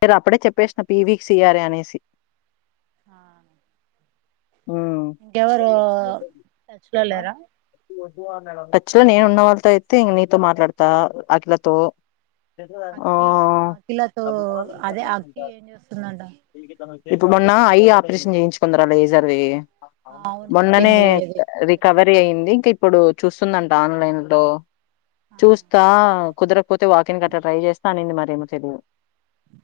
మీరు అప్పుడే చెప్పేసిన పీవీక్ సీఆరే అనేసి ఆ ఉమ్ ఇంకెవరు టచ్ లో లేరా టచ్ లో నేను ఉన్న వాళ్ళతో అయితే ఇగ నీతో మాట్లాడుతా అఖిలతో అ అక్కి ఆ అఖిలతో అదే అక్కి ఏం చేస్తుందంట ఇప్పుడు మొన్న ఐ ఆపరేషన్ చేయించుకుందిరా లేజర్ది ఆ అవును మొన్ననే చెప్పింది అది మళ్ళీ రికవరీ చేపించుకో అయింది ఇంక ఇప్పుడు చూస్తుందంట ఆన్లైన్లో ఆ చూస్తా కుదురకపోతే వాకిన్ కట్లా ట్రై చేస్తా అనింది మరేమో తెలియదు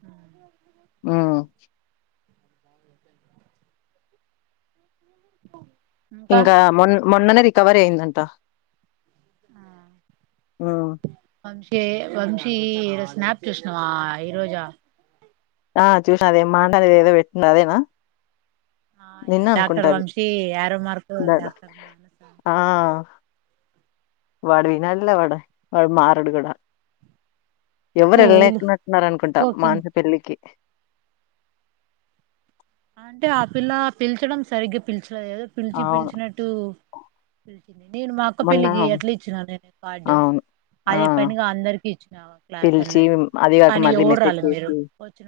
ఆ [unintelligible] ఉమ్ [inaudible] పో ఇంకా మొన్న మొన్ననే రికవరీ అయ్యిందట ఆ వంశే వంశ ఈరోజు స్నాప్ చూసినవా ఈ రోజా ఆ చూసిన అదేమో మాట్లాడేది ఏదో పెట్టింది అదేనా ఆ నిన్న అనుకుంట డాక్టర్ అది Vamshi arrow mark doctor Manasa ఆ వాడు వినడులే వాడు, వాడు మారాడు కూడా ఎవరు ఏ వదులు వెళ్ళలేకనట్టున్నారు అనుకుంటా పో కింది మానస పెళ్ళికి అంటే ఆ పిల్ల పిలిచడం సరిగ్గా పిలిచలేదు కదా పిలిచి అవును. పిలిచినట్టు నేను మా అక్క మొన్న పెళ్లికి ఎట్లా ఇచ్చినాను నేను కార్డు అవును. ఆ! అదే పనిగా అందరికి ఇచ్చ పిలిచి అద్ కాని యోడ్రులేదు మీరు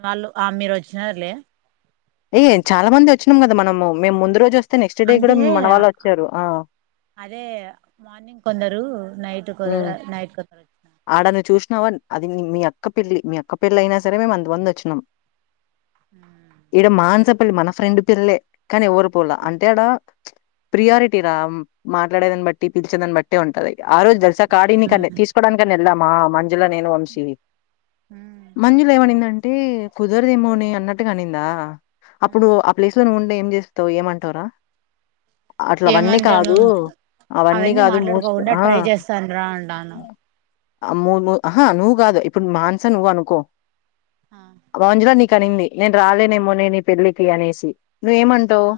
వాళ్ళు ఆ మీరు వచ్చినారులే ఏ చాలా మంది వచ్చినాం కదా మనము మేము ముందు రోజు వస్తే నెక్స్ట్ డే అంటే కూడా మన వాళ్ళు వచ్చారు ఆ అదే మార్నింగ్ కొందరు నైట్ కొందరు హ్మ్. నైట్ కొందరు ఆడ నువ్వు చూసినావ్ అది మీ అక్క పెళ్ళి మీ అక్క పెళ్ళి అయినా సరే మేము అంతమంది వచ్చినాము ఈడ మానస పెళ్లి మన ఫ్రెండ్ పెళ్ళే కానీ ఎవరు పోల అంటే ఆడ ప్రియారిటీ రా మాట్లాడేదాన్ని బట్టి పిలిచే దాని బట్టి ఉంటాది ఇగ ఆ రోజు తెలుసా కాడియని కాని తీసుకోవడానికని వెళ్ళామా మ మంజుల నేను వంశీ మంజులా ఏమనీదంటే కుదరదేమోనే అన్నట్టుగా అనిందా అప్పుడు ఆ ప్లేస్ లో ఉ ఉంటే ఏం చేస్తావు ఏమంటావురా అట్ల అవన్నీ ఏమంటాను కాదు అవన్నీ కాదు మోస్ట్ మాట్లాడుకోకుండా ఆ ట్రై చేస్తాను రా అంటాను ఆ ము ము ఆహా నువ్వు కాదు ఇప్పుడు మానసా నువ్వు అనుకో మంజుల నీకు అనింది నేను రాలేనేమోనేని పెళ్లికి అనేసి నువ్వేమంటావు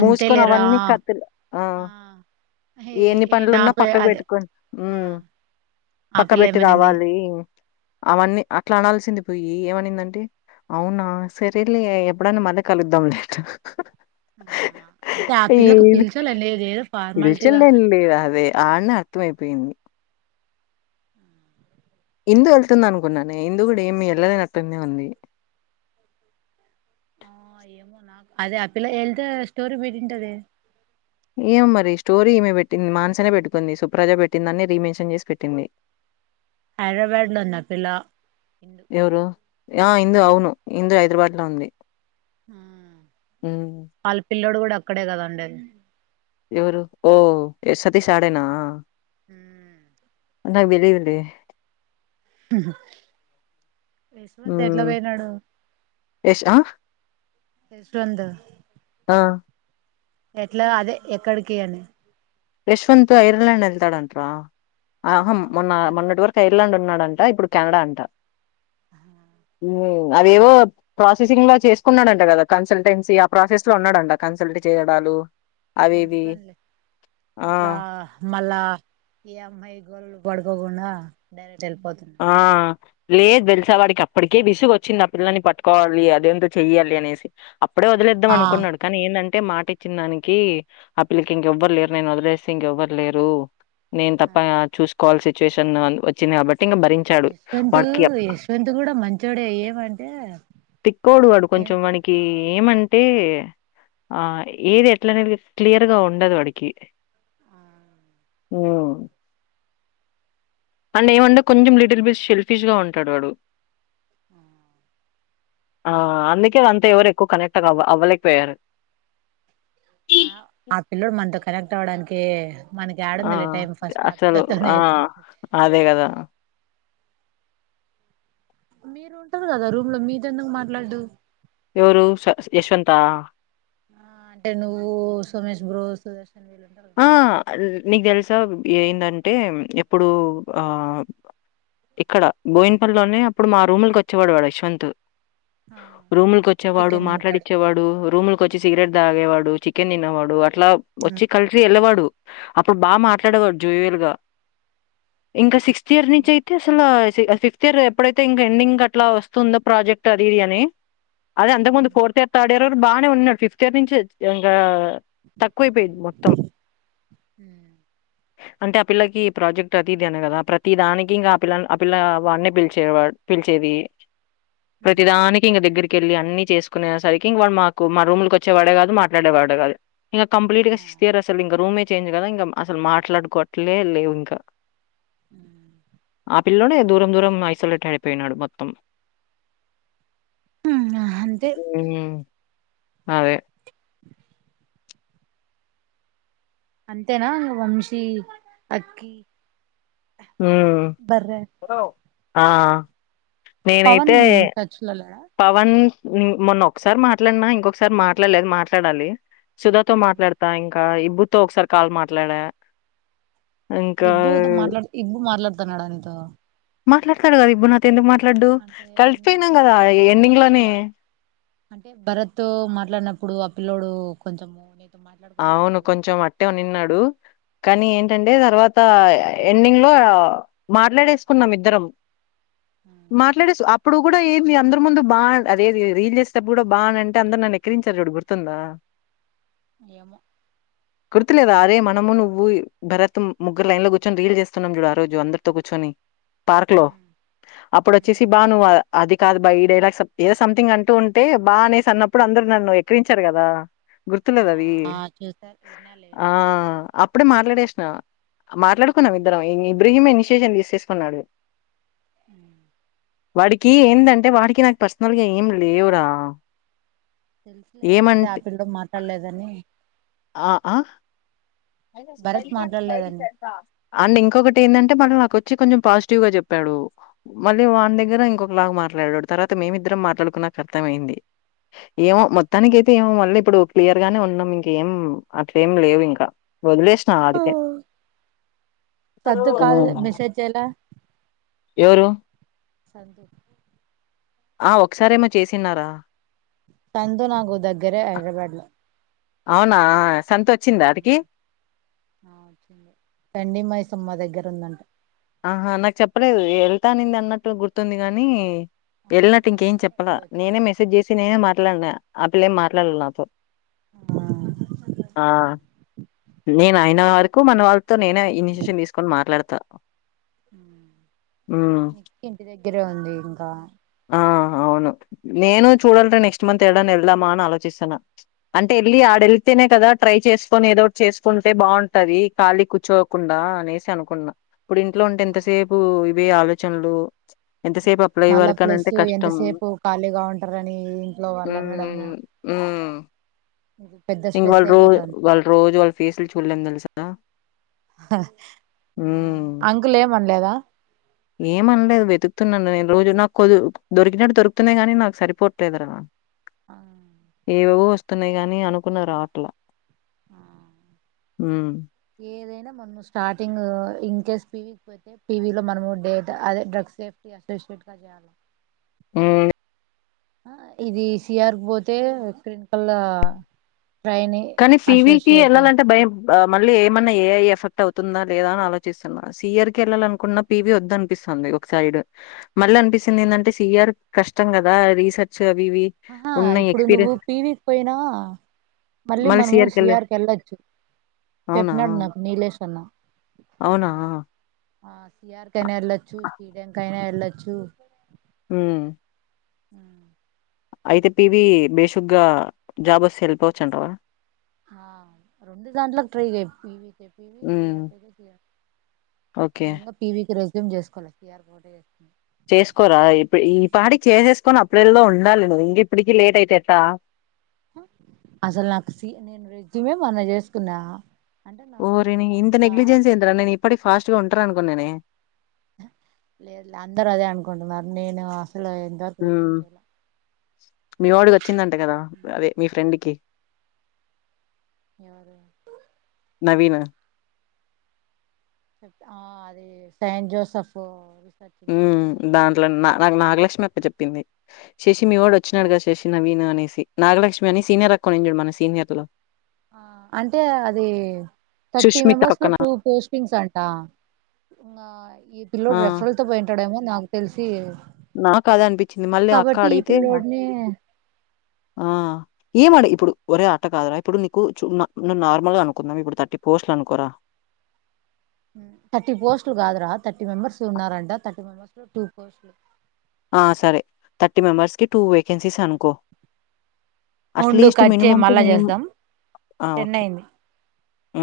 మూసుకొని అవన్నీ కత్తిలు ఆ ఎన్ని ఏ నా పనులున్నా పే పక్కకు అదే పెట్టుకొని ఉ ఆ ఆ పక్క పిల్ల పెట్టి ఏమనింది రావాలి అవన్నీ అట్లా అనాల్సింది పొయి ఏమనిందంటె అవునా సరేలే ఎప్పుడైనా మన కలుద్దాంలె అట అంటే ఆ పిల్లకు ఏది పిలిచలే లేదు ఏదో విచల్ ఫార్మాలిటీగా లే అదే అన్నే అర్థం అయిపోయింది ఇందు వెళ్తుందనుకున్నాను ఇందు కూడా ఏమి వెళ్ళలేనట్టునే ఉంది ఆ అదే అ పిల్ల ఎళ్తే స్టోరి పెట్టుంటదే ఏమో మరి స్టోరీ ఈమె పెట్టింది మాన్సనే పెట్టుకుంది సుప్రాజా పెట్టిందన్ని రీమెన్షన్ చేసి పెట్టింది [inaudible] హైదరాబాద్ లో ఉంది ఆ పిల్ల ఇందు ఎవరు ఆ ఇందు అవును ఇందు హైదరాబాద్ లో ఉంది హ ఉ పిల్లోడు కూడా అక్కడే కదండి ఎవరు ఓ ఏ సతీష్ అడేనా ఉ నాకు తెలియదు లె యశ్వంత్ ఎట్లా హ్మ్ పోయినాడు యష్ ఆ యశ్వంత్ ఆ ఎట్లా అదే ఎక్కడికి అని యశ్వంత్ ఐర్లాండ్ ఎళ్తాడంట్రా ఆ ఆహం మొన్న మంచి పనులు మొన్నటి వరకు ఐర్లాండ్ ఉన్నాడంట ఇప్పుడు కెనడా అంట హ అవేవో ప్రాసెసింగ్ లో చేసుకున్నాడంట కదా కన్సల్టెన్సీ ఆ ప్రాసెస్ లో ఉన్నాడంట కన్సల్ అంటె చేయడాలు అవి మంచి ఇవి పనులే ఆ ఇట్లా మల్లా ఈ అమ్మాయి గోరలో పడుకోకుండ డైరెక్ట్ వెళ్ళిపోతున్నా ఆ లేదు తెల్సా వాడికి అప్పటికే విసుగు వచ్చింది ఆ పిల్లని పట్టుకోవాలి అదేంతో చెయ్యాలి అనేసి అప్పుడే వదిలేద్దాం ఆ అనుకున్నాడు కానీ ఏందం టే మాట ఇచ్చిన దానికి ఆ పిల్లకి ఇంకెవ్వరు లేరు నేను వదిలేస్తే ఇంకెవ్వరు లేరు నేను తప్ప చూసుకోవల్సి సిచ్యువేషన్ వచ్చింది కాబ యశ్వంత్ యశ్వంత్ కూడా మంచోడే ఏమంటే తిక్కోడు వాడు ఏం కొంచెం పేరు వానకి ఆ ఏమంటే ఆ ఏది ఎట్లానేడిది క్లియర్గా ఉండదు వాడికి ఆ ఊ అడ్ ఏమండే కొంచెం లిటిల్ బిస్ షెల్ఫిష్ గా ఉంటాడు వాడు ఉ ఆ అందుకే అంతా ఎవరు ఎక్కువ కనెక్ట్వ అవ్వ అవ్వలేకపోయారు ఆ ఆ పిల్లోడు మనతో కనెక్ట్ అవడానికి మనకి ఆ! యాడుందిలే టైం ఫస్ట్ అసలు ఆపిల్లతోనే ఆ! ఎక్కువం అదే గదా! మీరు ఉంటారు కదా రూమ్ లో మీతో ఎందుకు మాట్లాడ్డు ఎవరు శ యశ్వంత ఆ అంటే నువ్వు సుమేష్ బ్రో సుష్ ఆ నీకు తెలుసా ఏందంటే ఎప్పుడు ఆ ఇక్కడ బోయిన్పల్ లోనే అప్పుడు మా రూములకి వచ్చేవాడు వాడు యశ్వంత్ రూములకొచ్చేవాడు చికెన్ తింటాడు మాట్లాడిచ్చేవాడు రూము కొచ్చి సిగరెట్ తాగేవాడు చికెన్ తినేవాడు అట్లా వచ్చి కలిసి వెళ్ళవాడు అప్పుడు బాగా మాట్లాడేవాడు జోయిల్ గా ఇంకా సిక్స్త్ ఇయర్ నుంచి అయితే అసలు ఫిఫ్త్ ఇయర్ ఎప్పుడైతే ఇంక ఎండింగ్ అట్లా వస్తుందో ప్రాజెక్ట్ అది ఇది అని అదే అంతకు ముందు ఫోర్త్ ఇయర్ థర్డ్ ఇయర్ బానే ఉన్నాడు ఫిఫ్త్ ఇయర్ నుంచి ఇంకా తక్కువైపోయింది మొ త్తం అంటే ఆ పిల్లకి ప్రాజెక్ట్ అతి ఇది అన కదా ప్రతిదానికి ఇంకా ఆ పిల్ల ఆ పిల్ల వాడ్నే పిలిచే పిలిచేది ప్రతిదానికి ఇంగ దగ్గరికి కెళ్ళి అన్ని చేసుకునే సరికి ఇంక వాడు మాకు మా రూమ్లకి వచ్చేవాడే కాదు మాట్లాడే వాడే కాదు ఇంకా కంప్లీట్గా సిక్స్త్ ఇయర్ అసలు ఇంకా రూమే చేంజ్ కదా ఇంకా అసలు మాట్లాడుకోవట్లే లేవు ఇంకా ఆ పిల్లోడే దూరం దూరం ఐసోలేట్ అయిపోయినాడు మొత్తం అంతే ఉ అదే అ అంతేనా ఇంగ వంశీ అక్కి బర్రె ఉ ఆ పవన్ నేనైతే టచ్ లో లేడా పవన్ మొన్న ఒకసారి మాట్లాడినా ఇంకొకసారి మాట్లాడలేదు మాట్లాడాలి సుధాతో మాట్లాడతా ఇంకా ఇబ్బుతో ఒకసారి కాల్ మాట్లాడా ఇంకా ఇబ్బూతో మాట్లాడ ఇబ్బు మాట్లాడతా నాడా నితో మాట్లాడతాడు కదా ఇబ్బూ నాతో ఎందుకు మాట్లాడడు కలిసిపోయినాం నువ్వు కదా ఎండింగ్‌లోనే. అంటే భరత్ తో మాట్లాడినప్పుడు ఆ పిల్లోడు కొంచెం అవును కొంచెం అట్టే నిన్నాడు కానీ ఏంటంటే తర్వాత ఎండింగ్ లో మాట్లాడేసుకున్నాం ఇద్దరం ఆ మాట్లాడేసు అ ఇప్పుడు కూడా ఏంది అందరు ముందు బా అదే రీల్ చేసేప్పుడు కూడా బాగ అంటే అందరు నన్ను ఎక్కిరించారు చూడు గుర్తుందా ఏమో గుర్తులేదా అరే మనము నువ్వు భరత్ ముగ్గురు లై న్ లో కూర్చొని రీల్ చేస్తున్నాం చూడు ఆ రోజు అందరితో కూర్చొని పార్క్ లో అప్పుడు వచ్చేసి బా నువ్ అది కాదు బా ఈ డైలాగ్ ఏదో సంథింగ్ అంటూ ఉంటే బా అనేసి అన్నప్పుడు అందరుూ నన్ను ఎక్కిరించారు కదా గుర్తులేదా అవి ఆ చూసా విన్నాలే విన్నాలే అప్పుడే మాట్లాడేసిన మాట్లాడుకున్నాం ఇద్దరం ఇబ్రహీం ఇనిషియేషన్ తీసేసుకున్నాడు [inaudible] వాడికి ఏందంటే వాడికి నాకు పర్సనల్గా ఏం లేవురా తెలుసులే అదే ఆ ఏమంటే పిల్ల్లో మాట్లాడలేదని ఆ ఆ భరత్ మాట్లాడలేదని [unintelligible] అండ్ ఇంకొకటి ఏందంటే మళ్ళీ నాకు వచ్చి కొంచెం పాజిటివ్గా చెప్పాడు మళ్ళీ వాని దగ్గర ఇంకొకలా మా మాట్లాడడు తర్వాత మేమిద్దరం మాట్లాడుకున్నాకు అర్థంమయింది ఏమో మొత్తానికయితే మళ్ళీ ఇప్పుడు క్లియర్ గానే ఉన్నాం ఇంకేం అట్లేం లేవు ఇంకా వదిలేసిన ఆడికే సద్దు కాల్ ఉం మెసేజ్ చేయలా ఎవరు సంందు [unintelligible] ఆ ఒకసారేమో చేసిన్నారా చందు నాకు దగ్గరే హైదరాబాద్ లో అవునా సంత వచ్చిందా ఆడికి గండి మైసమ్మ దగ్గర ఉందంట ఆహా నాకు చెప్పలేదు వెళ్తానుంది అన్నట్టు గుర్తుంది గాని వెళ్ళినట్టు ఇంకేం మొన్ననే చెప్పాల ఎప్పుడో నేనే వచ్చిందంట మెసేజ్ చేసి నేనే మాట్లాడిన ఆ పిల్లేం మాట్లాడల నాతో ఆ నేను అయిన వరకు మన వాళ్ళ తో నేనే ఇనీసియేషన్ తీసుకుని మాట్లాడత ఉమ్ ఇంటి దగ్గరే ఉంది ఇంకా ఆ హా అవును నేను చూడాలంటే నెక్స్ట్ మంత్ ఎటన వెళ్దామా అని ఆలోచిస్తన అంటే వెళ్లి అడ్ వెల్తేనే కదా ట్రై చేసుకొని ఏదో ఒకటి చేసుకుంటే బాగుంటది ఖాళీ కూర్చోకుండా అనేసి అనుకున్నా ఇప్పుడు ఇంట్లో ఉంటే ఆ ఎంతసేపు ఇవే ఆలోచనలు ఎంత సేపు ఆ ప్లై మళ్ళా ప్లస్ ఎంతసేపు ఖాళీగా ఉంటారని ఇంట్లో వాళ్ళ మేడము ఆ ఇంగ వాళ్ళ రోజ అయిపోతుంది వాళ్ళ రోజు వాళ్ళ ఫేస్లు చూడలేము తెలుసా ఉం అంకుల్ ఏమనలేదా ఏమ్ అనలేదు వెతుకు న్నాను నేను రోజు నాకు కొ దొరికినట్టు దొరుకుతున్నా గాని నాకు సరిపోట్లేదు రా ఆ ఏవవో వస్తున్నాయి గాని అనుకున్నాయ్రాట్లా ఆ హ్మ్ ఏదైనా మనము స్టార్టింగ్ ఇన్కేస్ పివకి పోతే పివ లో మనము డేట అదే డ్రగ్స్ సేఫ్టీ అసలు స్ట్గా చేయాల ఆ ఆ ఇది సిఆర్కు పోతే క్రీన్కల్లా కానీ సి వీ కి వెళ్ళాలంటే భయం మళ్ళీ ఏమన్నా ఏ ఐ ఎఫెక్ట్ అవుతుందా లేదా అని ఆలోచిస్తున్నా సియర్ కి వెళ్ళాలనుకున్నా పి వి వద్ద అనిపిస్తుంది ఒక సైడ్ మళ్ళీ అనిపిస్తుంది ఏంటంటే సి ఆర్ కష్టం కదా రీసెర్చ్ అవి ఇవి ఆహా ఉన్న ఇప్పుడు నువ్వు ఎక్స్‌పీరియన్స్ పీ వి కి పోయినా మల్లి మళ్ళీ మనమూ సి సీఆర్‌కెళ్ళే ఆర్ కెళ్ళుచ్చు అవునా? చెప్పినాడు నాకు నీలేష్ అన్నా అవునా? ఆ సిఆర్ కైనా వెళ్ళొచ్చు శీడెం కైనా వెళ్ళొచ్చు హ్మ్ అ అయితే పి వి బేషగ్గా జాబ్ వస్తే ఎల్ప్ అవచ్చంటవా రెండు దాట్లకి ట్రై చేపియ్ హ్మ్. ఓకే. నేను ఇంకా పీవీకి రెజ్యూమ్ చేసుకోవాలి సి ఆర్ కోట చేంది చేసుకోరా ఇప్పు ఈ పాడికి చేసేసుకొని అప్పుడేళ్లో ఉండాలి నువ్వు ఇంక ఇప్పటికి లేట్ అయితేట్టా అసలు నాకు నేను రెజ్మే మన చేసుకున్నా అంటే నాకు ఓరి ఇంత అంత నెగ్లిజెన్స ఏంటరా నేను ఇప్పటి ఫాస్ట్ గా ఉంటార అనుకున్న నేనే లేదు లే అందరు అదే అనుకుంటున్నారు నేను అసలు ఎంతవరకు రెజ్యూమ్ హ్మ్ చేయలే మీ వాడికి వచ్చిందంట కదా అదే మీ ఫ్రెండ్కి ఎరు నవీన చెప్ ఆ అదే సైంట్ జోసెఫ్ రీసెర్చ్ ఇన్స్టిట్యూట్ లో అంట దాంట్లో నా నాక్ నాగలక్ష్మి అక్క చెప్పింది చశి మీ వాడు వచ్చాడుగాద శశి నవీను అనేసి నాగలక్ష్మి అని సీనియర్ అ కొనించాడు మన సీనియర్ లో ఆ అంటే అది థర్టీ సుష్మిత. మెంబర్స్ లో పక్కన. టూ పోస్టింగ్స్ అంటా ఇ ఈ పిల్లడు ఆ! రెఫరల్ తో పోయంటాడేమో నాకు తెలిసి నా కద అనిపించింది మళ్ళీ అక్క కాబట్టి ఈ అడిగితే పిల్లోడిని ఆ ఏం మాట ఇప్పుడు ఒరే ఆట కాదురా ఇప్పుడు నీకు ను నార్మల్ గా అనుకుందాం ఇప్పుడు థర్టీ పోస్ట్లు అనుకోరా థర్టీ పోస్ట్లు కాదురా థర్టీ మెంబర్స్ ఉన్నారంట థర్టీ మెంబెర్స్ లో టూ పోస్ట్లు ఆ సరే థర్టీ మెంబర్స్కి టూ వేకెన్సీస్ అనుకో ఉండు అట్లీస్ట్ కట్ చేయి మనిమమ్ టు మళ్ళా మిన్మమ్ చేద్దాం ఆ టెన్ ఓకే అయింది ఆ